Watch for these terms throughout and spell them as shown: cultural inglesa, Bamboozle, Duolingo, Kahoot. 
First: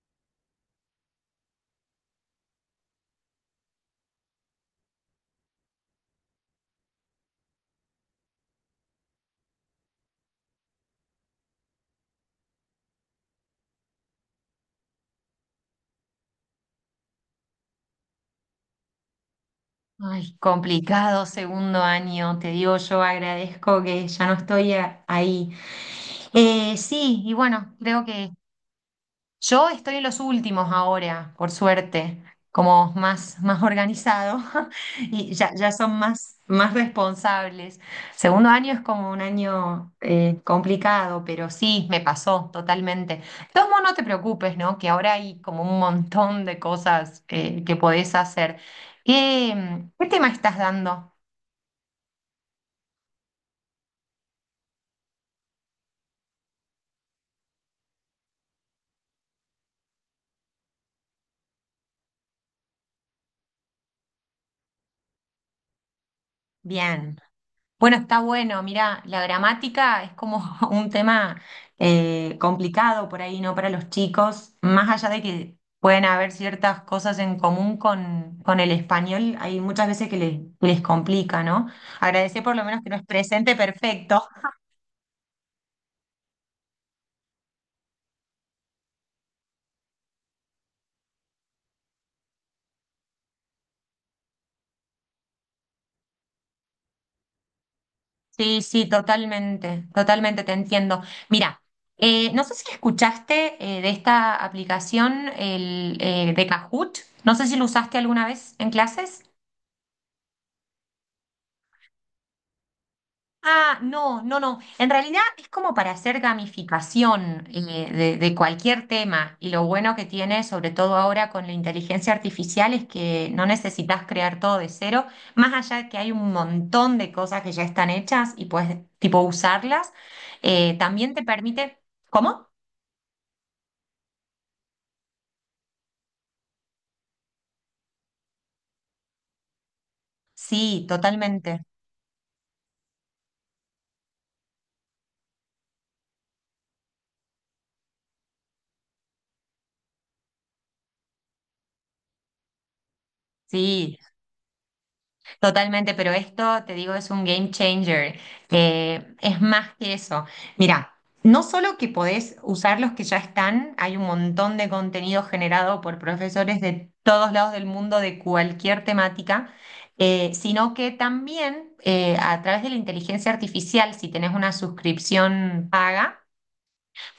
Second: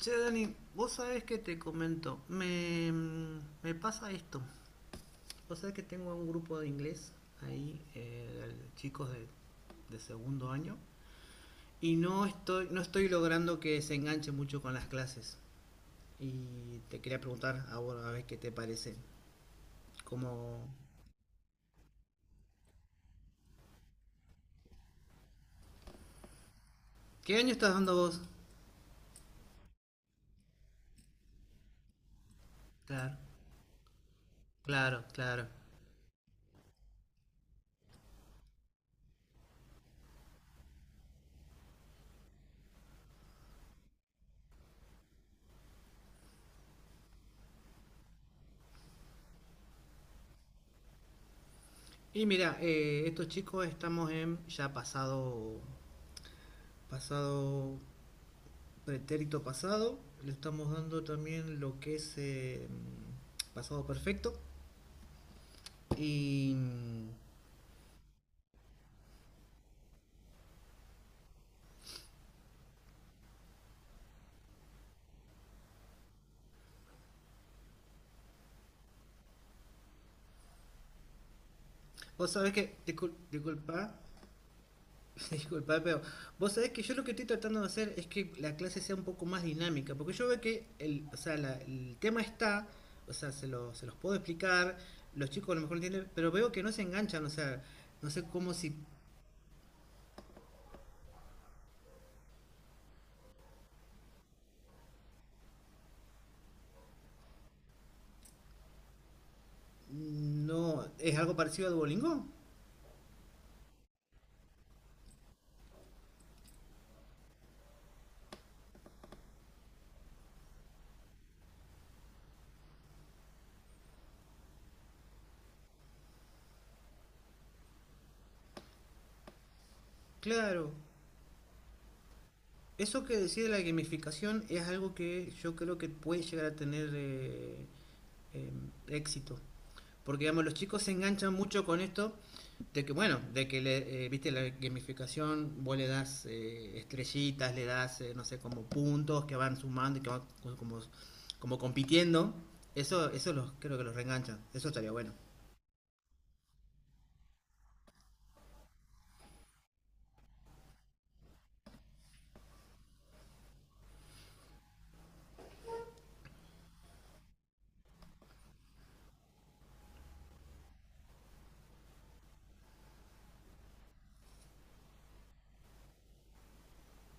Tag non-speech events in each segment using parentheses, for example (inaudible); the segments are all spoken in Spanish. Che, Dani, vos sabés que te comento, me pasa esto. Vos sabés que tengo un grupo de inglés ahí, chicos de segundo año, y no estoy logrando que se enganche mucho con las clases. Y te quería preguntar a vos a ver qué te parece. Ay, Como, complicado segundo año, te digo, yo agradezco que ya no estoy ahí. Sí, y ¿qué año estás bueno, dando creo vos? que yo estoy en los últimos ahora, por suerte, como Claro, más organizado. (laughs) claro, Y claro. ya son más responsables. Segundo año es como un año complicado, pero sí, me pasó totalmente. De todos modos, no te preocupes, ¿no? Que ahora hay como un montón de cosas que podés hacer. ¿Qué tema estás dando? Y mira, estos chicos estamos en ya pasado pretérito pasado, le estamos dando también lo que es pasado perfecto. Y Bien. Bueno, está bueno. Mirá, la gramática es como (laughs) un tema complicado por ahí, ¿no? Para los chicos, más allá de que pueden haber ciertas cosas en común con el español, hay muchas veces que les complica, ¿no? vos Agradecer sabés por que, lo menos que no es presente disculpa, perfecto. (laughs) disculpa, pero vos sabés que yo lo que estoy tratando de hacer es que la clase sea un poco más dinámica, porque yo veo que el, o sea, el tema está, o sea, se los puedo explicar, los chicos a lo mejor no entienden, pero veo que no se enganchan, o sea, no sé cómo Sí, si sí, totalmente te entiendo. Mira, no sé si escuchaste de esta aplicación de Kahoot, no sé si lo usaste alguna vez en clases. No es algo parecido a Duolingo. Ah, no, no, no. En realidad es como para hacer gamificación de cualquier tema. Y lo bueno que tiene, sobre todo ahora con la inteligencia artificial, es que no necesitas crear todo de cero, más allá de que hay un montón de cosas que ya están hechas y puedes, tipo, usarlas. Claro, También te permite... ¿Cómo? eso que decía de la gamificación es algo que yo creo que puede llegar a tener eh, éxito. Porque, digamos, los chicos Sí, se enganchan totalmente. mucho con esto de que, bueno, de que, viste, la gamificación, vos le das estrellitas, le das, no sé, como puntos que van sumando y que van como, como compitiendo. Eso, creo que los Sí. reenganchan. Eso estaría bueno. Totalmente, pero esto, te digo, es un game changer. Es más que eso. Mira, no solo que podés usar los que ya están, hay un montón de contenido generado por profesores de todos lados del mundo de cualquier temática, sino que también a través de la inteligencia artificial, si tenés una suscripción paga,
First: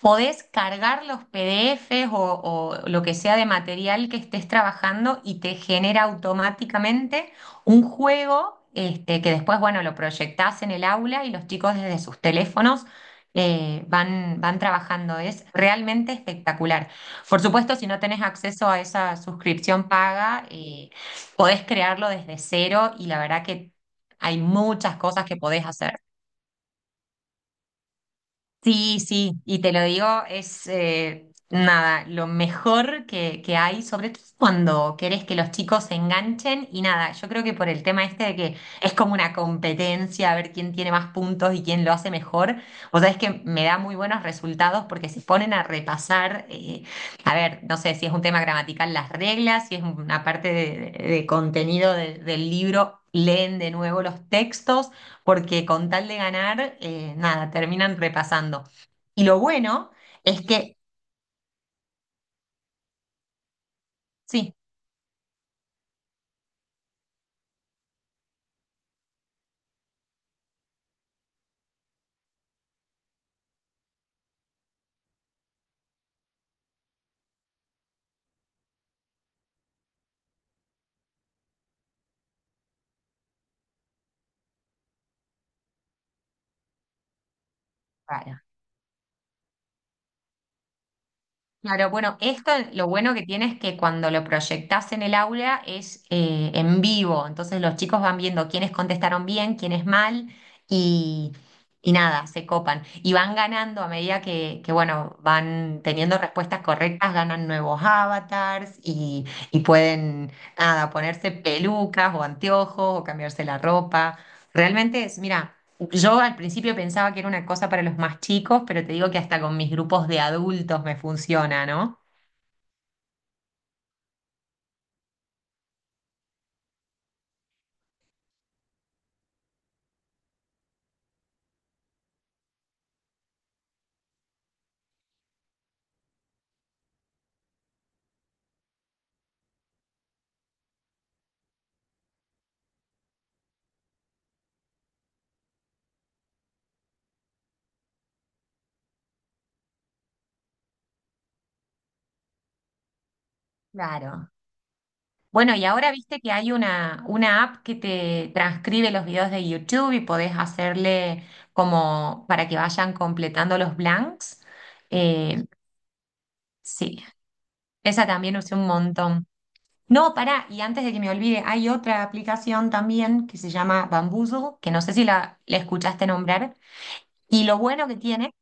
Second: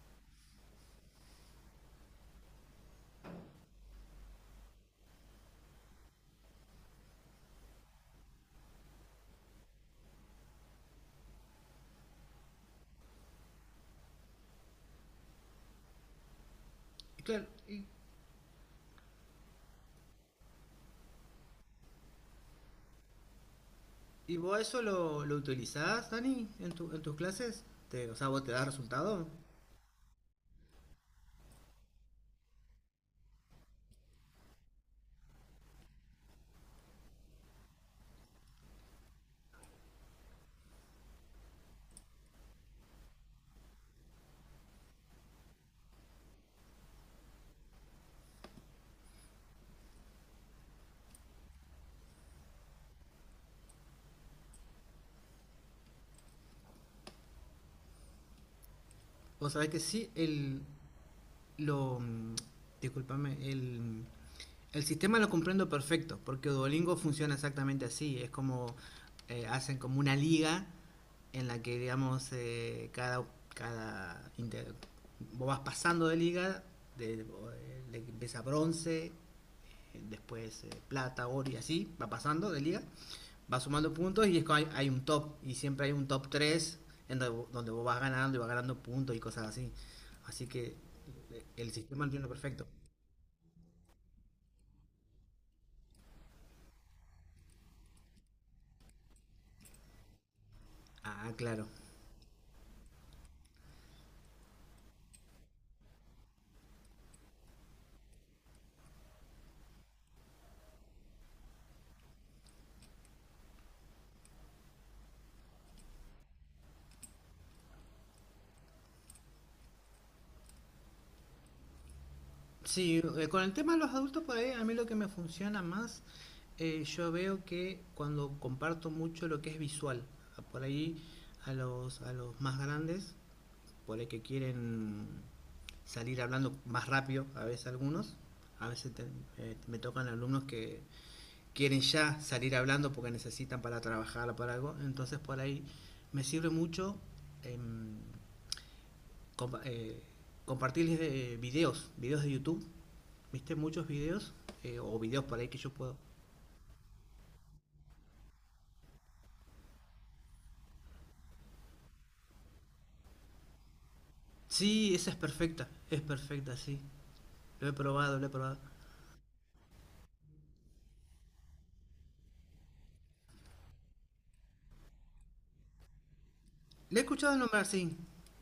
podés cargar los PDFs o lo que sea de material que estés trabajando y te genera automáticamente un juego este, que después, bueno, lo proyectás en el aula y los chicos desde sus teléfonos van trabajando. Es realmente espectacular. Y Por claro, supuesto, y, si no tenés acceso a esa suscripción paga, podés crearlo desde cero y la verdad que ¿y hay vos eso muchas cosas lo que podés hacer. utilizás, Dani, en tus clases? ¿Te, o sea, vos te das Sí, resultado? sí, y te lo digo, es nada, lo mejor que hay, sobre todo cuando querés que los chicos se enganchen y nada, yo creo que por el tema este de que es como una competencia, a ver quién tiene más puntos y quién lo hace mejor, vos sabés que me da muy buenos resultados porque se ponen a repasar, a ver, no sé si es un tema gramatical las reglas, si es una parte de contenido del libro, leen de nuevo los textos porque con tal de ganar, nada, terminan repasando. Y lo Vos sabés que bueno sí, es que, lo, mm, discúlpame, sí, el sistema lo comprendo perfecto, porque Duolingo funciona exactamente así, es como hacen como una liga en la que, digamos, cada, cada vos vas pasando de liga, de empieza bronce, después plata, oro y así, va pasando de liga, va sumando puntos y es como hay un top, y siempre hay un top 3 en donde, donde vos vas ganando y para. vas ganando puntos y cosas así. Así que el Claro, sistema lo bueno, entiendo esto perfecto. lo bueno que tiene es que cuando lo proyectás en el aula es en vivo, entonces los chicos van viendo quiénes contestaron bien, quiénes mal Ah, y, claro. y nada, se copan. Y van ganando a medida que, bueno, van teniendo respuestas correctas, ganan nuevos avatars y pueden, nada, ponerse pelucas o anteojos o cambiarse la ropa. Realmente es, mira. Yo al principio pensaba que era una cosa para los más chicos, pero te digo que hasta con mis grupos de adultos me funciona, ¿no? Sí, con el tema de los adultos por ahí, a mí lo que me funciona más, yo veo que cuando comparto mucho lo que es visual, por ahí a los más grandes, por ahí que quieren salir hablando más rápido, a veces algunos, a veces te- me tocan alumnos que quieren ya salir hablando porque necesitan para trabajar o para algo, entonces por ahí me sirve mucho em, compa- eh, compartirles videos de YouTube. ¿Viste muchos Claro. videos? O videos por ahí Bueno, que y yo ahora puedo. viste que hay una app que te transcribe los videos de YouTube y podés hacerle como para que vayan completando los blanks. Sí, esa es Eh, perfecta. Es perfecta, sí. sí, Lo he esa probado, lo he también usé probado. un montón. No, pará, y antes de que me olvide, hay otra aplicación también que se llama Bamboozle, que no sé si la escuchaste nombrar. La he escuchado Y lo nombrar, bueno que sí. tiene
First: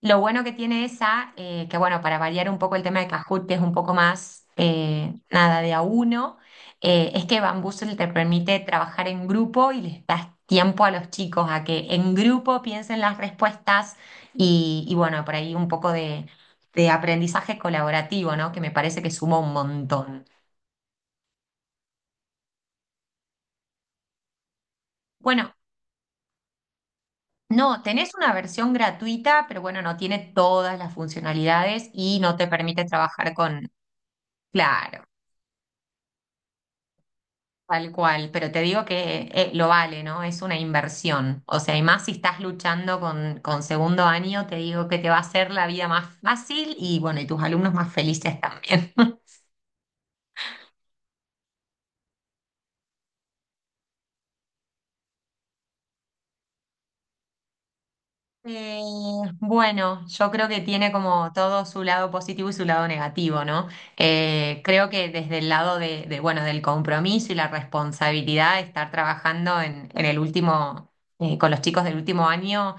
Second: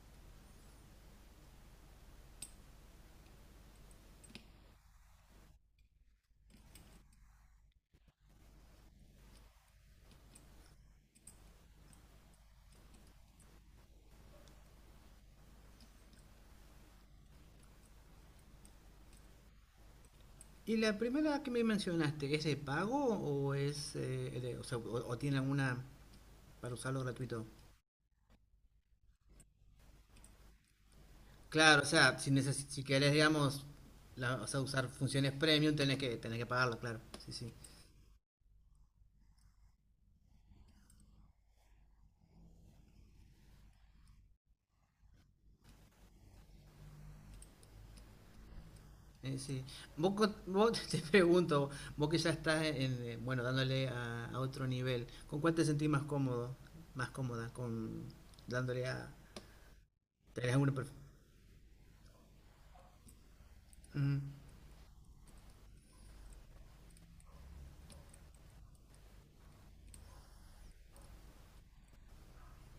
Lo bueno que tiene esa, que bueno, para variar un poco el tema de Kahoot, que es un poco más, nada, de a uno, es que Bamboozle te permite trabajar en grupo y les das tiempo a los chicos a que en grupo piensen las respuestas y bueno, por ahí un poco de aprendizaje colaborativo, ¿no? Que me parece que suma un montón. ¿Y la primera que me mencionaste, es de pago o es o, sea, o tiene Bueno, alguna para usarlo gratuito? no, tenés una versión gratuita, pero bueno, no tiene todas las Claro, o funcionalidades sea, y no te si permite querés, trabajar digamos, con... o sea, usar Claro. funciones premium, tenés que pagarlo, claro. Sí, sí. Tal cual, pero te digo que lo vale, ¿no? Es una inversión. O sea, y más si estás luchando con segundo año, te digo que te va a hacer la vida más fácil y bueno, y tus alumnos más felices también. (laughs) Sí. Vos (laughs) te pregunto, vos que ya estás en, bueno, dándole a otro nivel, ¿con cuál te sentís más cómodo? Más cómoda, con Eh, dándole a... bueno, yo creo ¿Tenés que alguna tiene como todo su lado positivo y su lado negativo, ¿no? ujú, Creo que desde el lado bueno, del compromiso y la responsabilidad de estar trabajando en el último, con los chicos del último año,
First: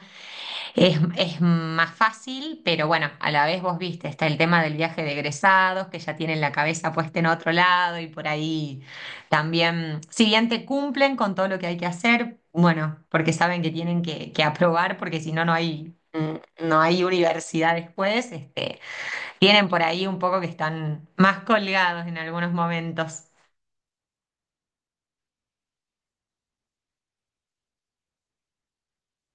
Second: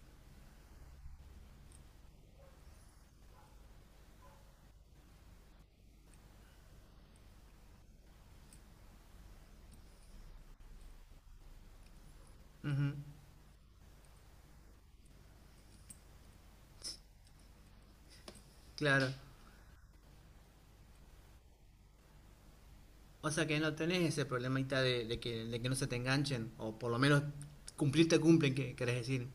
es más fácil, pero bueno, a la vez vos viste, está el tema del viaje de egresados, que ya tienen la cabeza puesta en otro lado y por ahí también, si bien te cumplen con todo lo que hay que hacer, ujú, bueno, porque saben que tienen que aprobar, porque si no, no hay, no hay universidad después, este, claro. tienen por ahí un poco que están más colgados en algunos momentos. O sea que no tenés ese problemita de que no se te enganchen, o por lo menos cumplir te cumplen, que querés decir,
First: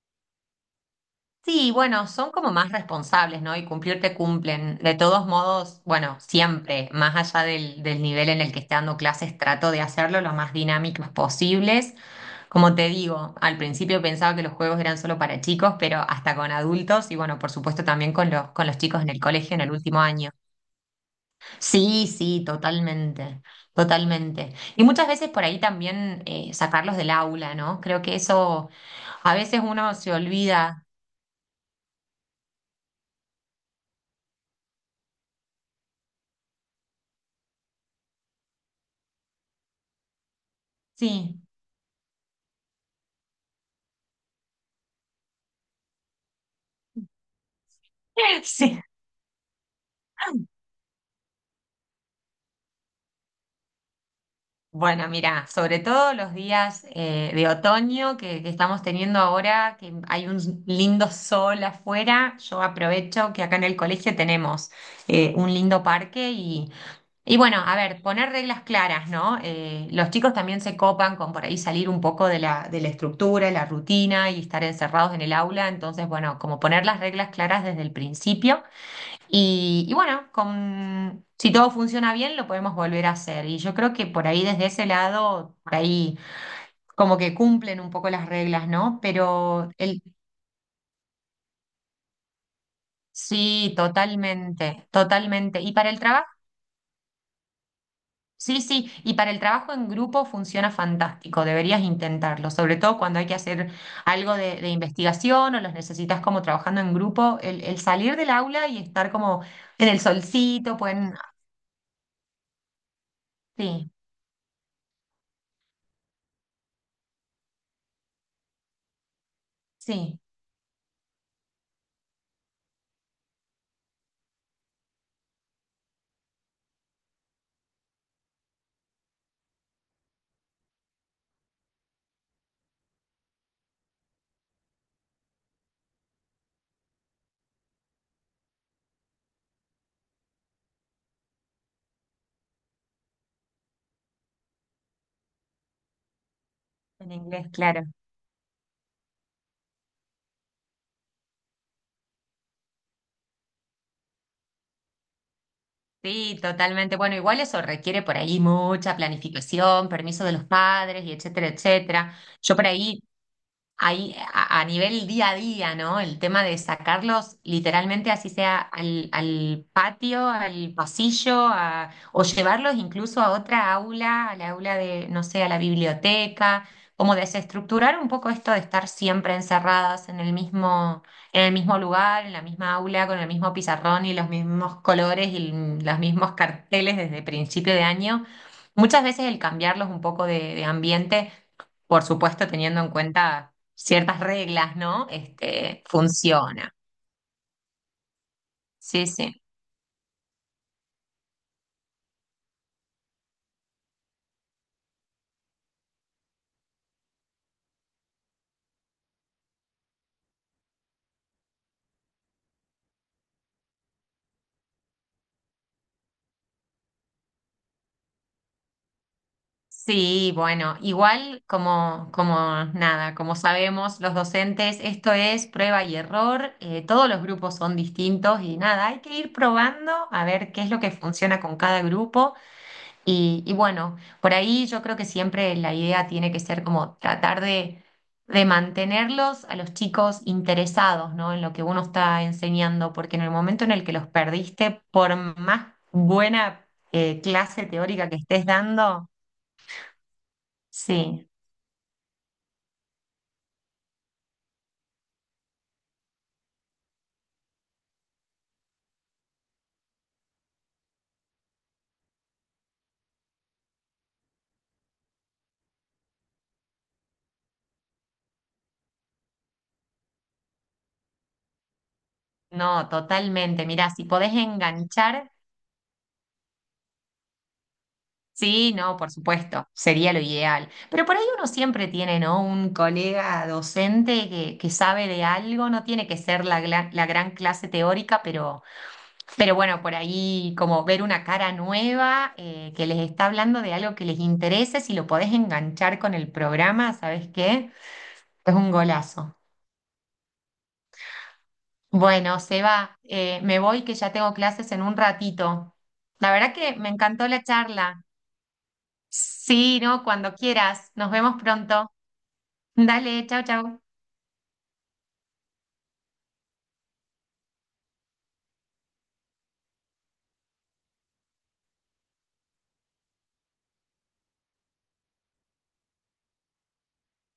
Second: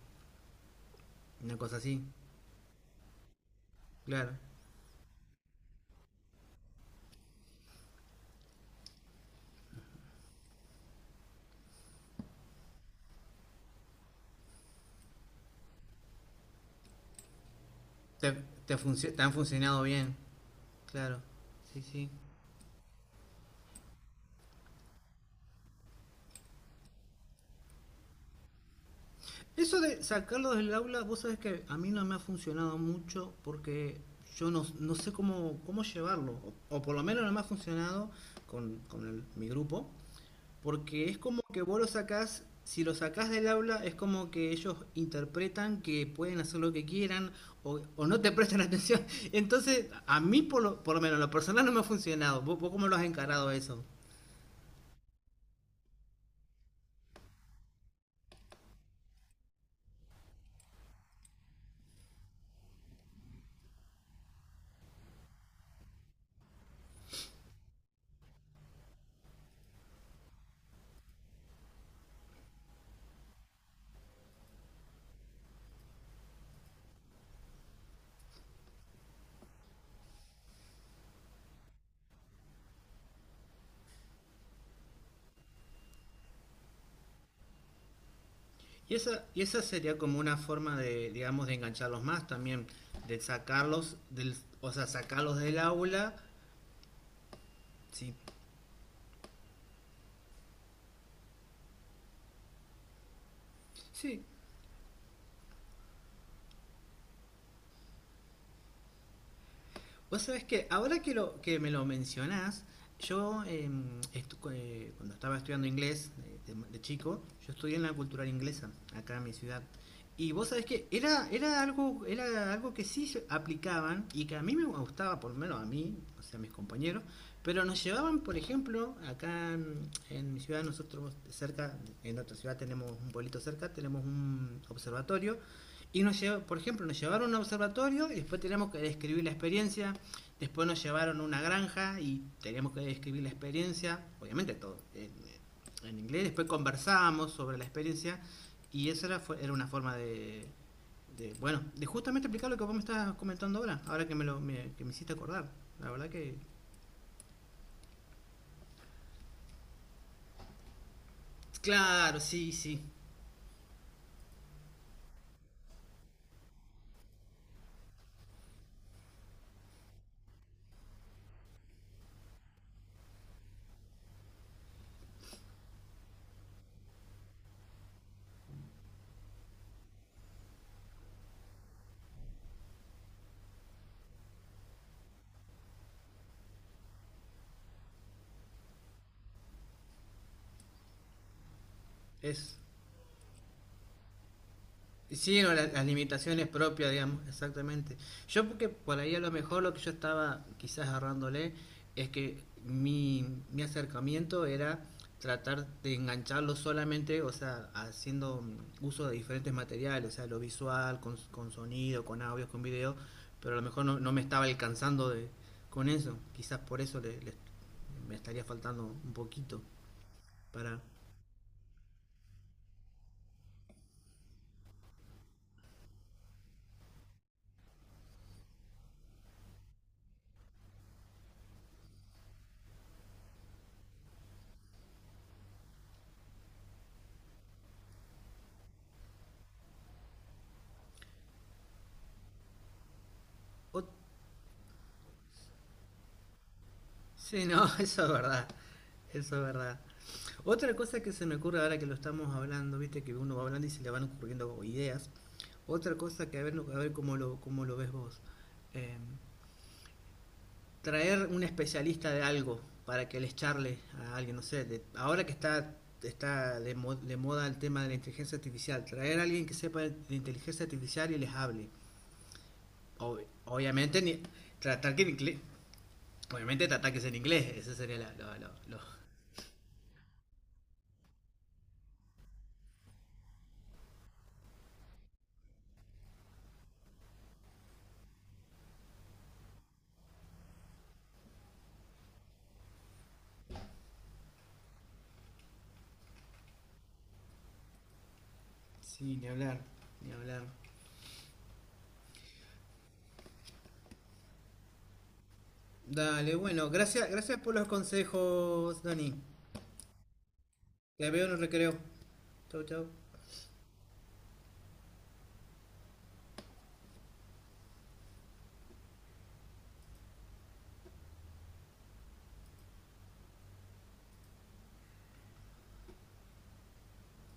una Sí, cosa así, bueno, son como más responsables, ¿no? Y cumplir te claro. cumplen. De todos modos, bueno, siempre, más allá del nivel en el que esté dando clases, trato de hacerlo lo más dinámicos posibles. Como te digo, al principio pensaba que los juegos eran solo para chicos, pero hasta con adultos y bueno, por supuesto también con Te, con los chicos en el te han colegio en el funcionado último bien, año. claro. Sí, Sí, sí. sí, totalmente. Y muchas veces por ahí también sacarlos del aula, ¿no? Creo que eso a veces Eso uno de se sacarlo del olvida. aula, vos sabés que a mí no me ha funcionado mucho porque yo no sé cómo, cómo llevarlo, o por lo menos no me ha funcionado con mi grupo, porque es como Sí. que vos lo sacás, si lo sacás del aula es como que ellos interpretan que pueden hacer lo que quieran o no te (laughs) prestan Sí, atención. (laughs) Entonces, a mí por lo menos, en lo personal no me ha funcionado. Vos cómo lo has encarado eso? bueno, mira, sobre todo los días de otoño que estamos teniendo ahora, que hay un lindo sol afuera, yo aprovecho que acá en el colegio tenemos un lindo parque y bueno, a ver, poner reglas claras, ¿no? Los chicos también se copan con por ahí salir un poco de de la estructura, la rutina y estar encerrados en el aula, entonces, bueno, como poner las reglas claras desde el principio. Y bueno, con, si todo funciona bien, lo podemos volver a hacer. Y yo creo que por ahí, desde ese lado, por ahí como que cumplen un poco las reglas, Y ¿no? Esa Pero sería el, como una forma de, digamos, de engancharlos más también, de sí, sacarlos o sea, totalmente, sacarlos del totalmente. Y para el aula, trabajo, sí, sí, sí, y para el trabajo en grupo funciona fantástico, deberías intentarlo, sobre todo cuando hay que hacer sí. algo de investigación o los necesitas como trabajando en grupo, el salir del aula y estar como en el Vos sabés que solcito, ahora pueden, que, que me lo mencionás, yo sí, cuando estaba estudiando inglés de chico, yo estudié en la cultural inglesa, acá en mi ciudad. sí, Y vos sabés que era algo que sí se aplicaban y que a mí me gustaba, por lo menos a mí, o sea, a mis compañeros, pero nos llevaban, por ejemplo, acá en mi ciudad, nosotros cerca, en otra ciudad tenemos un pueblito cerca, tenemos un observatorio, y nos llevaron a un observatorio y después teníamos que describir la experiencia. Después nos llevaron a una granja y teníamos que describir la experiencia, obviamente todo en inglés. Después en conversábamos inglés, sobre la claro. experiencia y era una forma de, bueno, de justamente explicar lo que vos me estás comentando ahora, ahora que que me hiciste acordar. La verdad que... Sí, totalmente. Bueno, igual eso requiere por ahí mucha planificación, permiso de los padres y etcétera, etcétera. Claro, sí, Yo por sí, ahí a nivel día a día, ¿no? El tema de sacarlos literalmente así sea al patio, al pasillo, o llevarlos incluso a otra aula, al aula de, no sé, a la biblioteca, como desestructurar un poco esto de estar siempre encerradas en el mismo lugar, en la misma aula, con el mismo pizarrón y los mismos colores y los mismos carteles desde principio de año. Muchas veces el cambiarlos un poco de ambiente por supuesto es teniendo en cuenta ciertas reglas, ¿no? sí, no, Este, las limitaciones funciona. propias, digamos, exactamente. Yo porque por Sí, ahí a lo sí. mejor lo que yo estaba quizás agarrándole es que mi acercamiento era tratar de engancharlo solamente, o sea, haciendo uso de diferentes materiales, o sea, lo visual, con sonido, con audio, con video, pero a lo mejor no me estaba alcanzando de, con eso. Quizás por eso me estaría faltando un poquito Sí, bueno, para... igual como nada, como sabemos los docentes, esto es prueba y error, todos los grupos son distintos y nada, hay que ir probando a ver qué es lo que funciona con cada grupo. Y bueno, por ahí yo creo que siempre la idea tiene que ser como tratar de mantenerlos a los chicos interesados, ¿no? En lo que uno está enseñando, porque en el momento en el ot- que los perdiste, por más buena sí, no, clase (laughs) eso teórica es que estés verdad, dando, eso es verdad. Otra cosa que se sí, me ocurre ahora que lo estamos hablando, viste que uno va hablando y se le van ocurriendo ideas. Otra cosa que a ver cómo lo ves vos. Eh, traer un especialista de algo para que les charle a alguien, no sé, ahora que está de moda el tema de la inteligencia artificial, traer a alguien que sepa de inteligencia artificial y les hable. no, totalmente. Mirá, Obviamente, si podés tratar que en enganchar inglés, obviamente tratar que sea en inglés, ese sería la, sí, lo- no, por supuesto, sería lo ideal. Pero por ahí uno siempre tiene, ¿no? Un colega docente que sabe de algo, no tiene que ser la gran clase teórica, pero bueno, por ahí como ver una cara nueva que les está hablando de algo que les interese, si lo podés enganchar con el programa, ¿sabes qué? Es un sí, ni golazo. hablar, ni hablar. Bueno, Seba, me voy que ya tengo clases en un ratito. La Dale, verdad bueno, que me gracias, encantó gracias la por los charla. consejos, Dani. Sí, no, cuando quieras. Te Nos veo en el vemos recreo. pronto. Chau, chau. Dale, chao, chao.